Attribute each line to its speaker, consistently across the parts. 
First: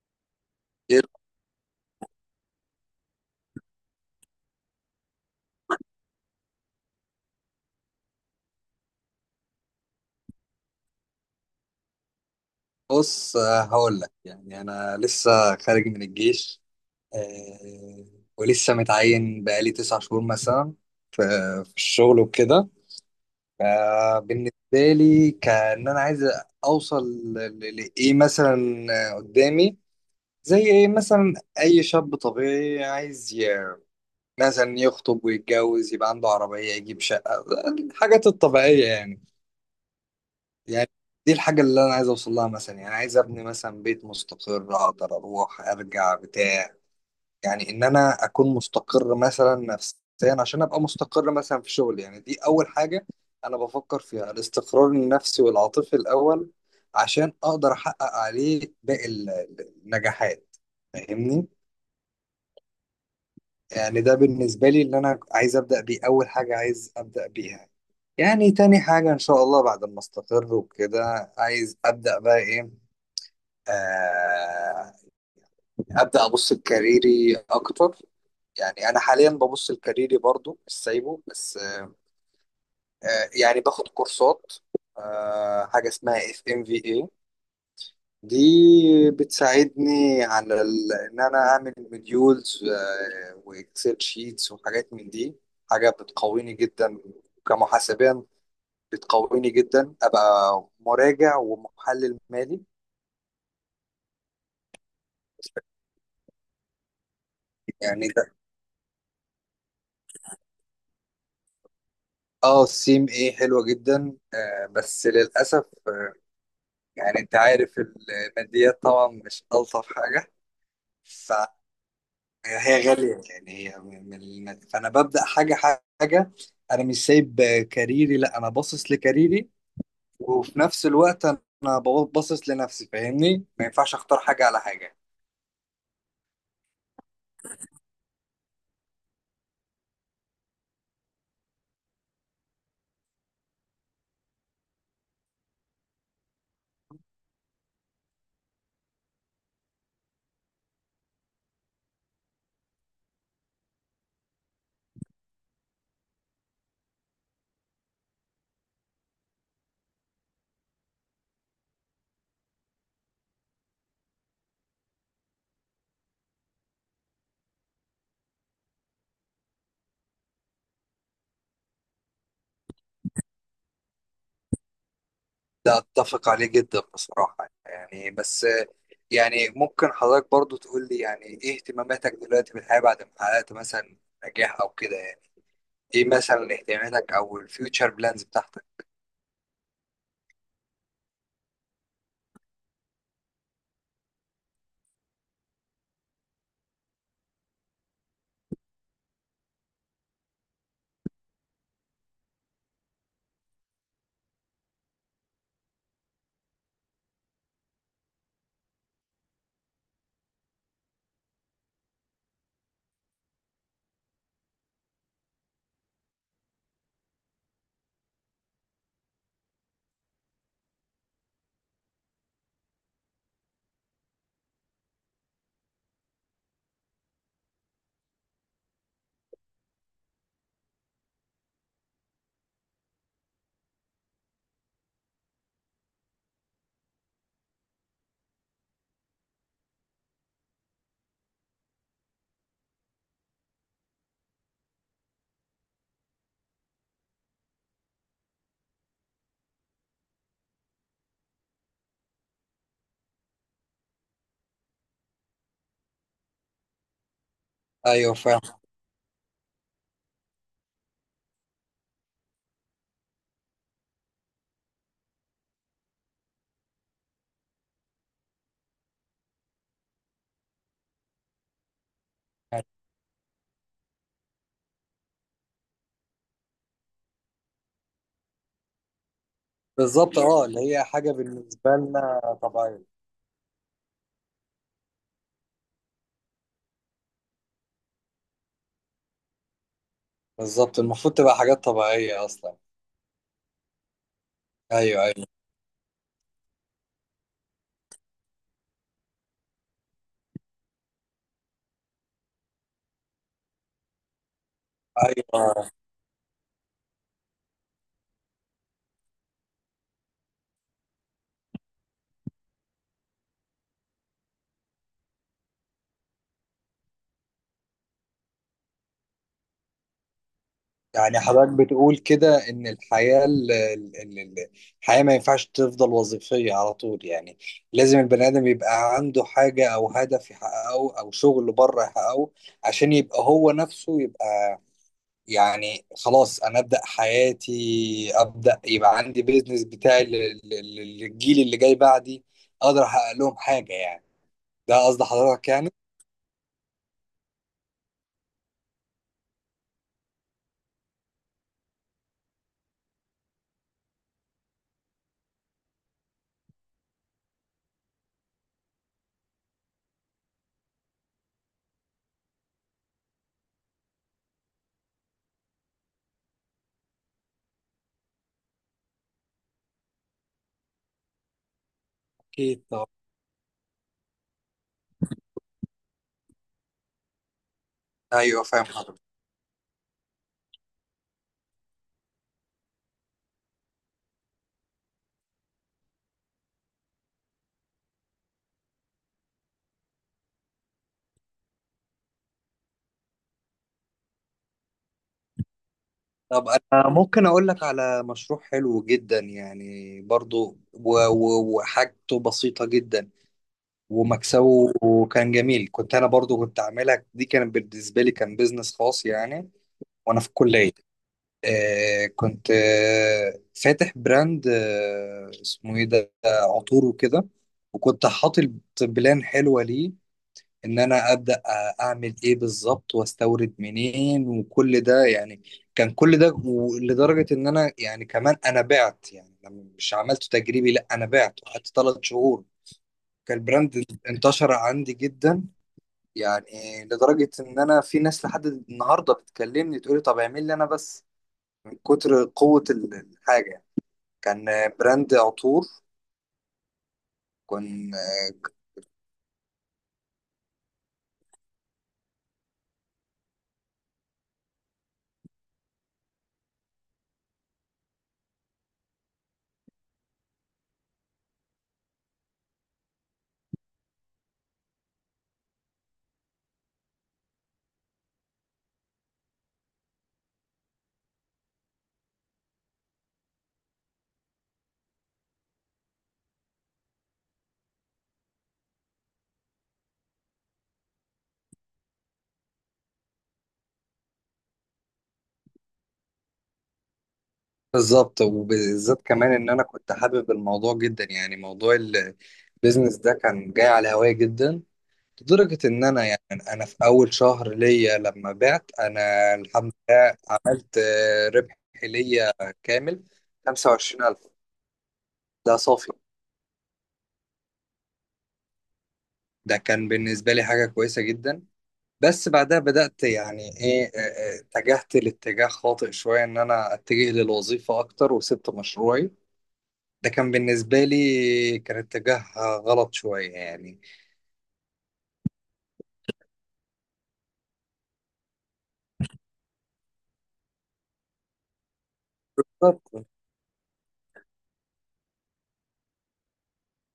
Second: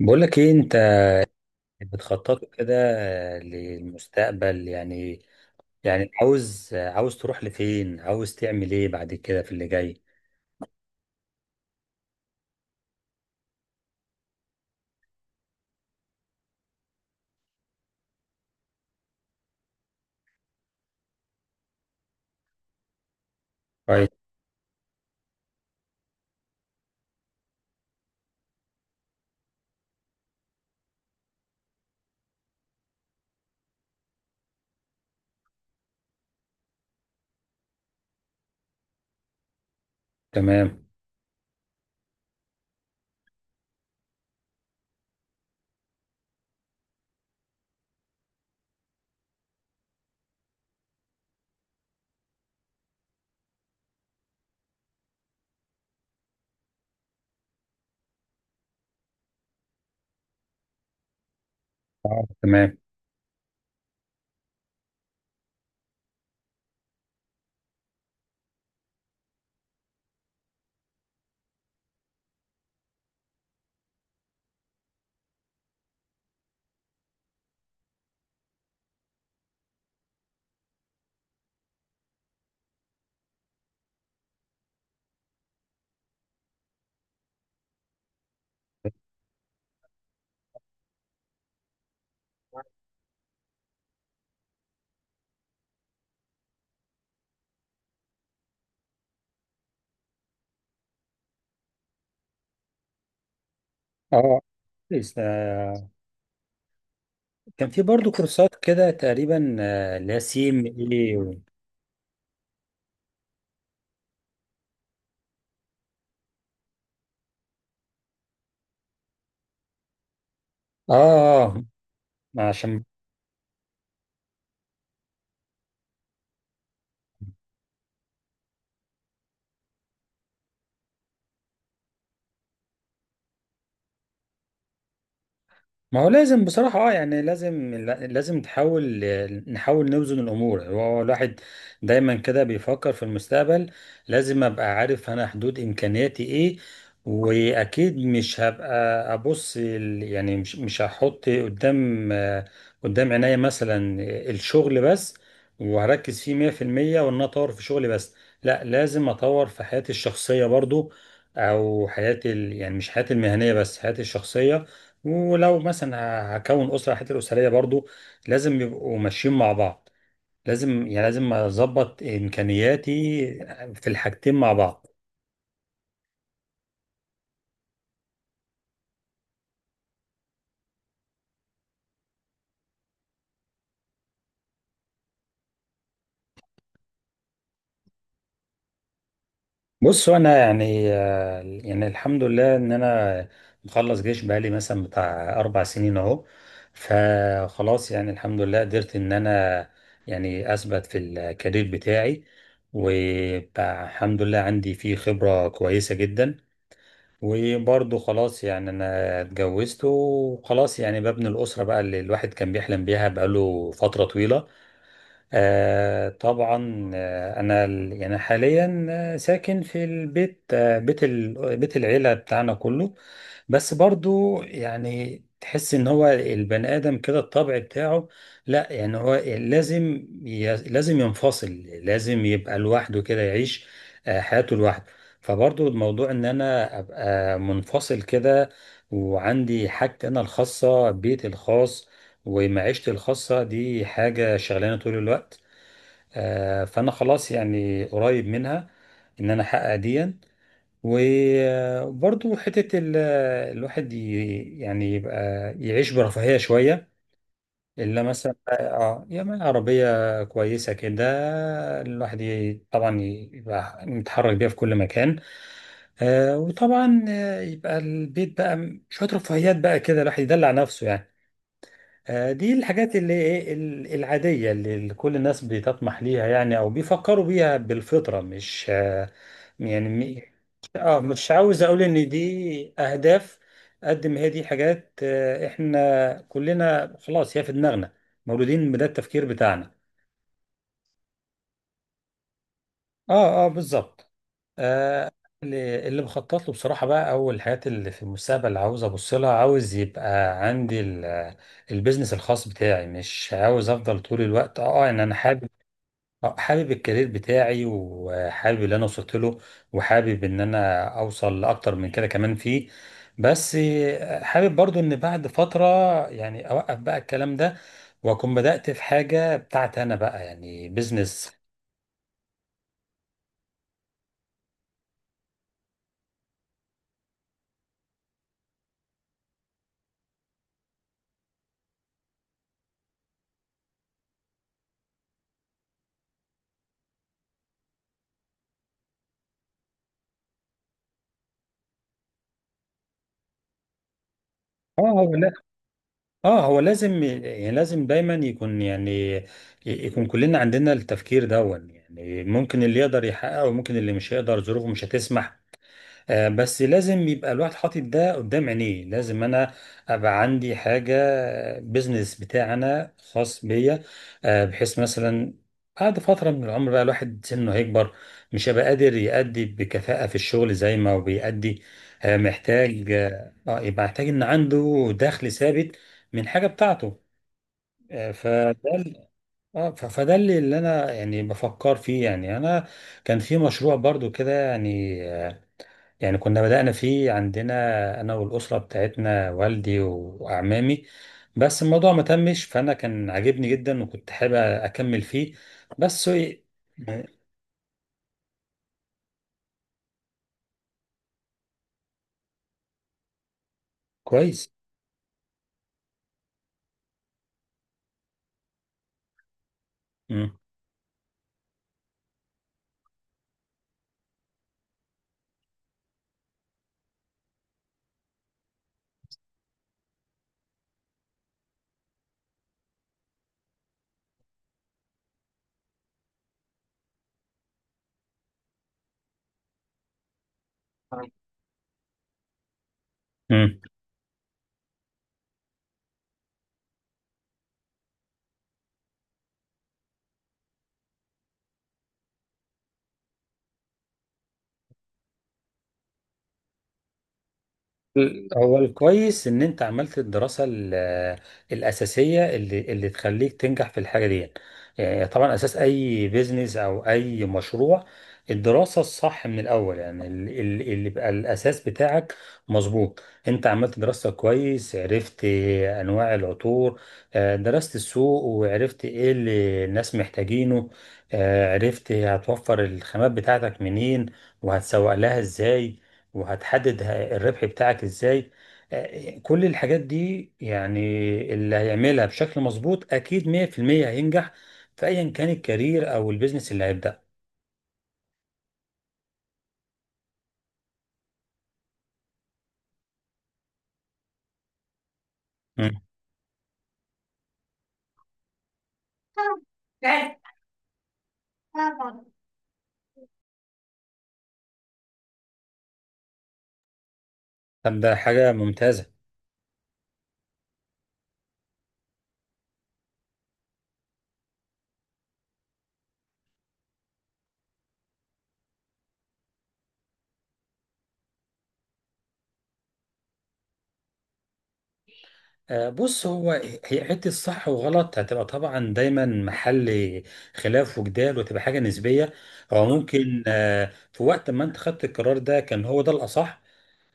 Speaker 1: بقولك ايه انت
Speaker 2: إيه،
Speaker 1: بتخطط كده للمستقبل يعني. يعني عاوز تروح لفين، عاوز تعمل ايه بعد كده في اللي جاي؟
Speaker 2: بص هقول لك يعني انا لسه خارج من الجيش. آه، ولسه متعين بقالي 9 شهور مثلا في في الشغل وكده.
Speaker 1: طيب.
Speaker 2: فبالنسبه لي كان انا عايز اوصل لايه مثلا قدامي، زي ايه مثلا. اي شاب طبيعي عايز مثلا يخطب ويتجوز، يبقى عنده عربيه، يجيب شقه، الحاجات الطبيعيه يعني.
Speaker 1: تمام.
Speaker 2: يعني دي الحاجة اللي أنا عايز أوصل لها، مثلا يعني عايز أبني مثلا بيت مستقر أقدر أروح أرجع بتاع، يعني إن أنا أكون مستقر مثلا نفسيا، عشان أبقى مستقر مثلا في شغلي. يعني دي أول حاجة أنا بفكر فيها، الاستقرار النفسي والعاطفي الأول، عشان أقدر أحقق عليه باقي النجاحات. فاهمني؟
Speaker 1: اه، تمام.
Speaker 2: يعني ده بالنسبة لي اللي أنا عايز أبدأ بيه، أول حاجة عايز أبدأ بيها. يعني تاني حاجة إن شاء الله بعد ما أستقر وكده عايز أبدأ بقى إيه، آه، ابدا ابص لكاريري اكتر. يعني انا حاليا ببص لكاريري برضو مش سايبه، بس يعني باخد كورسات. حاجه اسمها اف ام في اي دي، بتساعدني على ان انا اعمل مديولز واكسل شيتس وحاجات من دي. حاجه بتقويني جدا كمحاسبيا، بتقويني جدا ابقى مراجع ومحلل مالي
Speaker 1: اه، كويس. كان في
Speaker 2: يعني.
Speaker 1: برضو كورسات كده تقريبا، اللي هي سي ام اي.
Speaker 2: اه السيم ايه حلوة جدا آه، بس للأسف آه يعني انت عارف الماديات طبعا مش ألطف حاجة،
Speaker 1: اه. عشان.
Speaker 2: فهي غالية يعني، هي من فأنا ببدأ حاجة حاجة أنا مش سايب كاريري، لا أنا باصص لكاريري وفي نفس الوقت أنا باصص لنفسي. فاهمني؟ ما ينفعش أختار حاجة على حاجة.
Speaker 1: ما هو لازم بصراحة، يعني لازم نحاول نوزن الأمور. هو الواحد دايما كده بيفكر في المستقبل. لازم أبقى عارف أنا حدود إمكانياتي إيه، وأكيد مش هبقى يعني مش هحط قدام عينيا مثلا الشغل بس، وهركز فيه 100%، وإن أنا أطور في شغلي بس. لا، لازم أطور في حياتي الشخصية برضو، أو يعني مش حياتي المهنية بس حياتي الشخصية. ولو مثلا هكون اسره، حتى الاسريه برضو لازم يبقوا ماشيين مع بعض. لازم، يعني لازم اظبط امكانياتي في الحاجتين مع بعض.
Speaker 2: ده أتفق عليه جدا بصراحة يعني، بس يعني ممكن حضرتك برضو تقول لي يعني إيه اهتماماتك دلوقتي في الحياة بعد ما حققت مثلا نجاح أو كده. ايه مثلا اهتماماتك او الفيوتشر بلانز بتاعتك.
Speaker 1: بص، انا يعني يعني الحمد لله ان انا مخلص جيش بقالي مثلا بتاع 4 سنين اهو. فخلاص يعني الحمد لله قدرت ان انا يعني اثبت في الكارير بتاعي، والحمد لله عندي فيه خبره كويسه جدا. وبرضه خلاص يعني انا اتجوزت، وخلاص يعني ببني الاسره بقى اللي الواحد كان بيحلم بيها بقاله فتره طويله. طبعا، انا يعني حاليا ساكن في البيت، بيت العيله بتاعنا كله. بس برضو يعني تحس ان هو البني ادم كده الطبع بتاعه. لا، يعني هو لازم لازم ينفصل، لازم يبقى لوحده كده يعيش حياته لوحده. فبرضو الموضوع ان انا ابقى منفصل كده، وعندي حاجتي انا الخاصه، بيتي الخاص ومعيشتي الخاصة. دي حاجة شغلانة طول الوقت. فأنا خلاص يعني قريب منها إن أنا أحقق ديا. وبرضو حتة الواحد يعني يبقى يعيش برفاهية شوية، إلا
Speaker 2: ايوه
Speaker 1: مثلا
Speaker 2: فاهم.
Speaker 1: اه يعني عربية كويسة كده. الواحد طبعا يبقى متحرك بيها في كل مكان. وطبعا يبقى البيت بقى شوية رفاهيات بقى كده الواحد يدلع نفسه يعني. دي الحاجات اللي العادية اللي كل الناس بتطمح ليها، يعني أو بيفكروا بيها بالفطرة مش يعني
Speaker 2: بالظبط اه، اللي هي
Speaker 1: اه،
Speaker 2: حاجه
Speaker 1: مش عاوز
Speaker 2: بالنسبه
Speaker 1: أقول إن
Speaker 2: لنا
Speaker 1: دي
Speaker 2: طبيعيه.
Speaker 1: أهداف. قد ما هي دي حاجات، إحنا كلنا خلاص هي في دماغنا، مولودين بده التفكير بتاعنا.
Speaker 2: بالظبط، المفروض تبقى حاجات طبيعيه اصلا.
Speaker 1: اه، اه، بالظبط.
Speaker 2: ايوه
Speaker 1: آه
Speaker 2: ايوه.
Speaker 1: اللي بخطط له بصراحة بقى، أو الحاجات اللي في المستقبل اللي عاوز أبص لها، عاوز يبقى عندي البيزنس الخاص بتاعي. مش عاوز أفضل طول الوقت، إن أنا حابب.
Speaker 2: ايوه
Speaker 1: حابب الكارير بتاعي وحابب اللي أنا وصلت له، وحابب إن أنا أوصل لأكتر من كده كمان فيه. بس حابب برضو إن بعد فترة يعني أوقف بقى الكلام ده، وأكون بدأت في حاجة بتاعتي أنا بقى، يعني
Speaker 2: يعني
Speaker 1: بيزنس.
Speaker 2: حضرتك بتقول كده ان الحياه الحياه ما ينفعش تفضل وظيفيه على طول يعني، لازم البني ادم يبقى عنده حاجه او هدف يحققه او شغل بره يحققه، عشان يبقى هو نفسه يبقى، يعني خلاص انا ابدا حياتي، ابدا يبقى عندي بيزنس بتاعي للجيل اللي جاي بعدي، اقدر احقق لهم حاجه يعني. ده قصد
Speaker 1: اه،
Speaker 2: حضرتك يعني.
Speaker 1: اه، هو لازم، يعني لازم دايما يكون كلنا عندنا التفكير دون. يعني ممكن اللي يقدر يحققه، وممكن اللي مش هيقدر ظروفه مش هتسمح. بس لازم يبقى الواحد حاطط ده قدام عينيه، لازم انا ابقى عندي حاجه، بيزنس بتاعنا خاص بيا. بحيث مثلا بعد فتره من العمر بقى الواحد سنه هيكبر، مش هيبقى قادر يأدي بكفاءه في الشغل زي ما هو بيأدي.
Speaker 2: اكيد طب.
Speaker 1: محتاج، يبقى محتاج ان عنده دخل ثابت من حاجه بتاعته. آه،
Speaker 2: ايوه
Speaker 1: فده
Speaker 2: فاهم حضرتك.
Speaker 1: ال- اه ف- فده اللي انا يعني بفكر فيه، يعني انا كان في مشروع برضو كده يعني، يعني كنا بدأنا فيه عندنا، أنا والأسرة بتاعتنا، والدي وأعمامي. بس الموضوع ما تمش، فأنا كان عاجبني جدا وكنت حابب أكمل فيه. بس هو.
Speaker 2: طب انا
Speaker 1: إيه-
Speaker 2: ممكن اقول لك على مشروع حلو جدا يعني برضو وحاجته بسيطه جدا
Speaker 1: كويس.
Speaker 2: ومكسبه كان جميل. كنت انا برضو كنت عاملها دي، كانت بالنسبه لي كان بيزنس خاص يعني وانا في
Speaker 1: مم.
Speaker 2: الكليه. آه كنت آه فاتح براند آه اسمه ايه ده، عطور وكده. وكنت حاطط بلان حلوة ليه ان انا ابدا اعمل ايه بالظبط، واستورد منين، وكل ده يعني. كان كل ده لدرجة ان انا يعني كمان انا بعت، يعني مش عملته تجريبي، لا انا بعت وقعدت 3 شهور. كان
Speaker 1: مم.
Speaker 2: البراند انتشر عندي جدا، يعني لدرجة ان انا في ناس لحد النهاردة بتكلمني تقولي طب اعمل لي انا بس، كتر قوة الحاجة. كان براند عطور كان.
Speaker 1: هو الكويس ان انت عملت الدراسه الاساسيه اللي تخليك تنجح في الحاجه دي. يعني طبعا اساس اي بيزنس او اي مشروع، الدراسه الصح من الاول، يعني اللي يبقى الاساس بتاعك. مظبوط، انت عملت دراسه كويس، عرفت انواع العطور، درست السوق وعرفت ايه اللي الناس محتاجينه، عرفت هتوفر الخامات بتاعتك منين، وهتسوق لها ازاي، وهتحدد الربح بتاعك ازاي. كل الحاجات دي، يعني اللي هيعملها بشكل مظبوط اكيد 100% هينجح في ايا كان الكارير او البيزنس اللي هيبدأ.
Speaker 2: بالظبط، وبالذات كمان ان انا كنت حابب الموضوع جدا، يعني موضوع البيزنس ده كان جاي على هواي جدا، لدرجة
Speaker 1: مم.
Speaker 2: ان انا يعني انا في اول شهر ليا لما بعت، انا الحمد لله عملت ربح ليا كامل 25,000، ده صافي.
Speaker 1: طب ده حاجة ممتازة.
Speaker 2: ده كان بالنسبة لي حاجة كويسة جدا. بس بعدها بدأت يعني ايه اتجهت لاتجاه خاطئ شوية، ان انا اتجه للوظيفة اكتر وسبت مشروعي. ده كان بالنسبة لي كان اتجاه غلط شوية يعني.
Speaker 1: بص، هو هي حتة صح وغلط هتبقى طبعا دايما محل خلاف وجدال، وتبقى حاجة نسبية. هو
Speaker 2: بالظبط.
Speaker 1: ممكن في وقت ما انت خدت القرار ده كان هو ده الأصح،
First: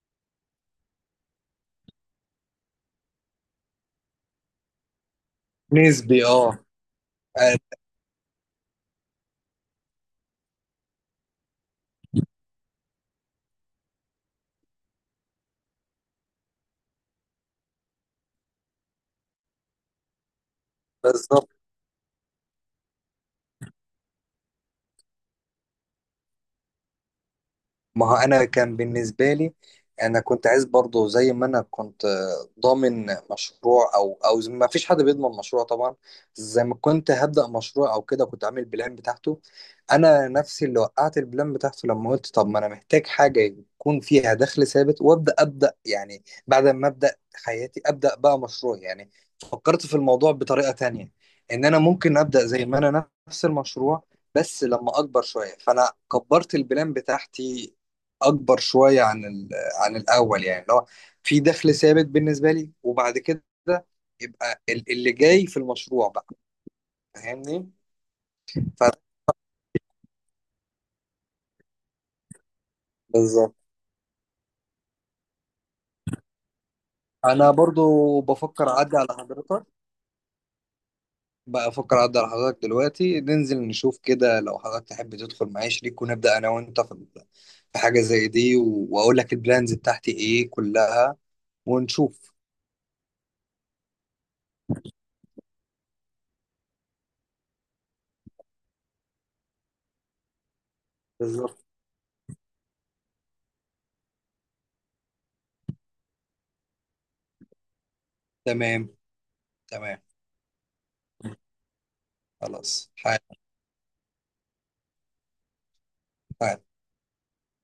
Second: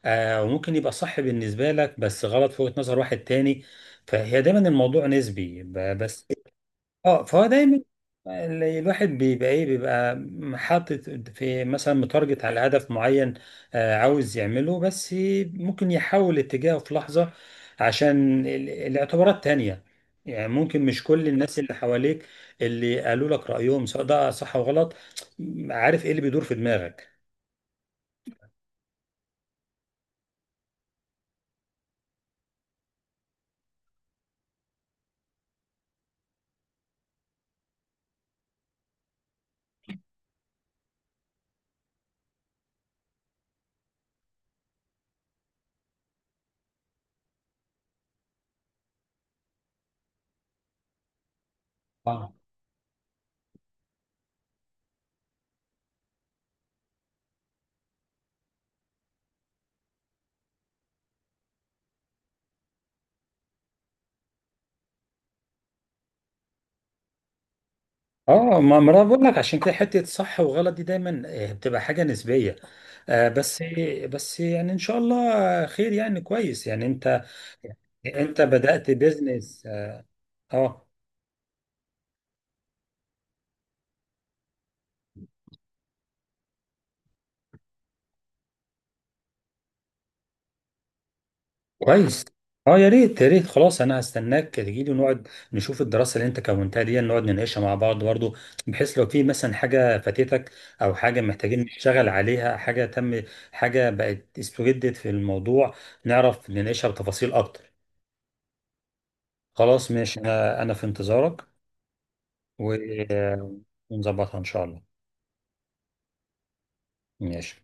Speaker 1: وممكن يبقى صح بالنسبة لك بس غلط في وجهة نظر واحد تاني. فهي دايما الموضوع نسبي،
Speaker 2: نسبي
Speaker 1: بس.
Speaker 2: اه.
Speaker 1: اه، فهو
Speaker 2: آه،
Speaker 1: دايما الواحد بيبقى حاطط في مثلا متارجت على هدف معين، عاوز يعمله. بس ممكن يحول اتجاهه في لحظة عشان الاعتبارات تانية. يعني ممكن مش كل
Speaker 2: بالظبط.
Speaker 1: الناس اللي حواليك اللي قالوا لك رأيهم، سواء ده صح وغلط، عارف ايه اللي بيدور في دماغك.
Speaker 2: ما هو انا كان بالنسبه لي، انا كنت عايز برضه زي ما انا كنت ضامن مشروع، او ما فيش حد بيضمن مشروع طبعا. زي ما كنت هبدا مشروع او كده، كنت عامل بلان بتاعته، انا نفسي اللي وقعت البلان بتاعته، لما قلت طب ما انا محتاج حاجه يكون فيها دخل ثابت وابدا، ابدا يعني بعد ما ابدا حياتي ابدا بقى مشروع يعني. فكرت في الموضوع بطريقه تانية، ان انا ممكن ابدا زي ما انا نفس المشروع بس لما اكبر شويه، فانا كبرت البلان بتاعتي اكبر شويه عن عن الاول، يعني اللي هو في دخل ثابت بالنسبه لي، وبعد كده يبقى اللي جاي في المشروع بقى. فاهمني؟
Speaker 1: اه، ما انا
Speaker 2: ف-
Speaker 1: بقول لك عشان كده حته صح وغلط دي دايما بتبقى حاجه نسبيه، آه،
Speaker 2: بالظبط.
Speaker 1: بس بس يعني ان شاء الله خير، يعني كويس، يعني انت
Speaker 2: انا برضو
Speaker 1: انت
Speaker 2: بفكر
Speaker 1: بدات
Speaker 2: اعدي على
Speaker 1: بيزنس،
Speaker 2: حضرتك،
Speaker 1: اه. آه،
Speaker 2: بقى افكر اعدي على حضرتك دلوقتي ننزل نشوف كده، لو حضرتك تحب تدخل معايا شريك، ونبدا انا وانت في في حاجه زي دي، واقول لك البلانز بتاعتي ايه كلها
Speaker 1: كويس.
Speaker 2: ونشوف.
Speaker 1: اه، يا ريت يا ريت، خلاص انا هستناك تجيلي ونقعد نشوف الدراسه اللي انت كونتها دي، نقعد نناقشها مع بعض برضه، بحيث لو في مثلا حاجه فاتتك، او حاجه محتاجين
Speaker 2: بالظبط.
Speaker 1: نشتغل عليها، حاجه تم، حاجه بقت استجدت في الموضوع، نعرف نناقشها بتفاصيل اكتر.
Speaker 2: تمام.
Speaker 1: خلاص
Speaker 2: تمام
Speaker 1: ماشي، انا في انتظارك.
Speaker 2: خلاص حاجة
Speaker 1: و- ونظبطها إن شاء الله. ماشي.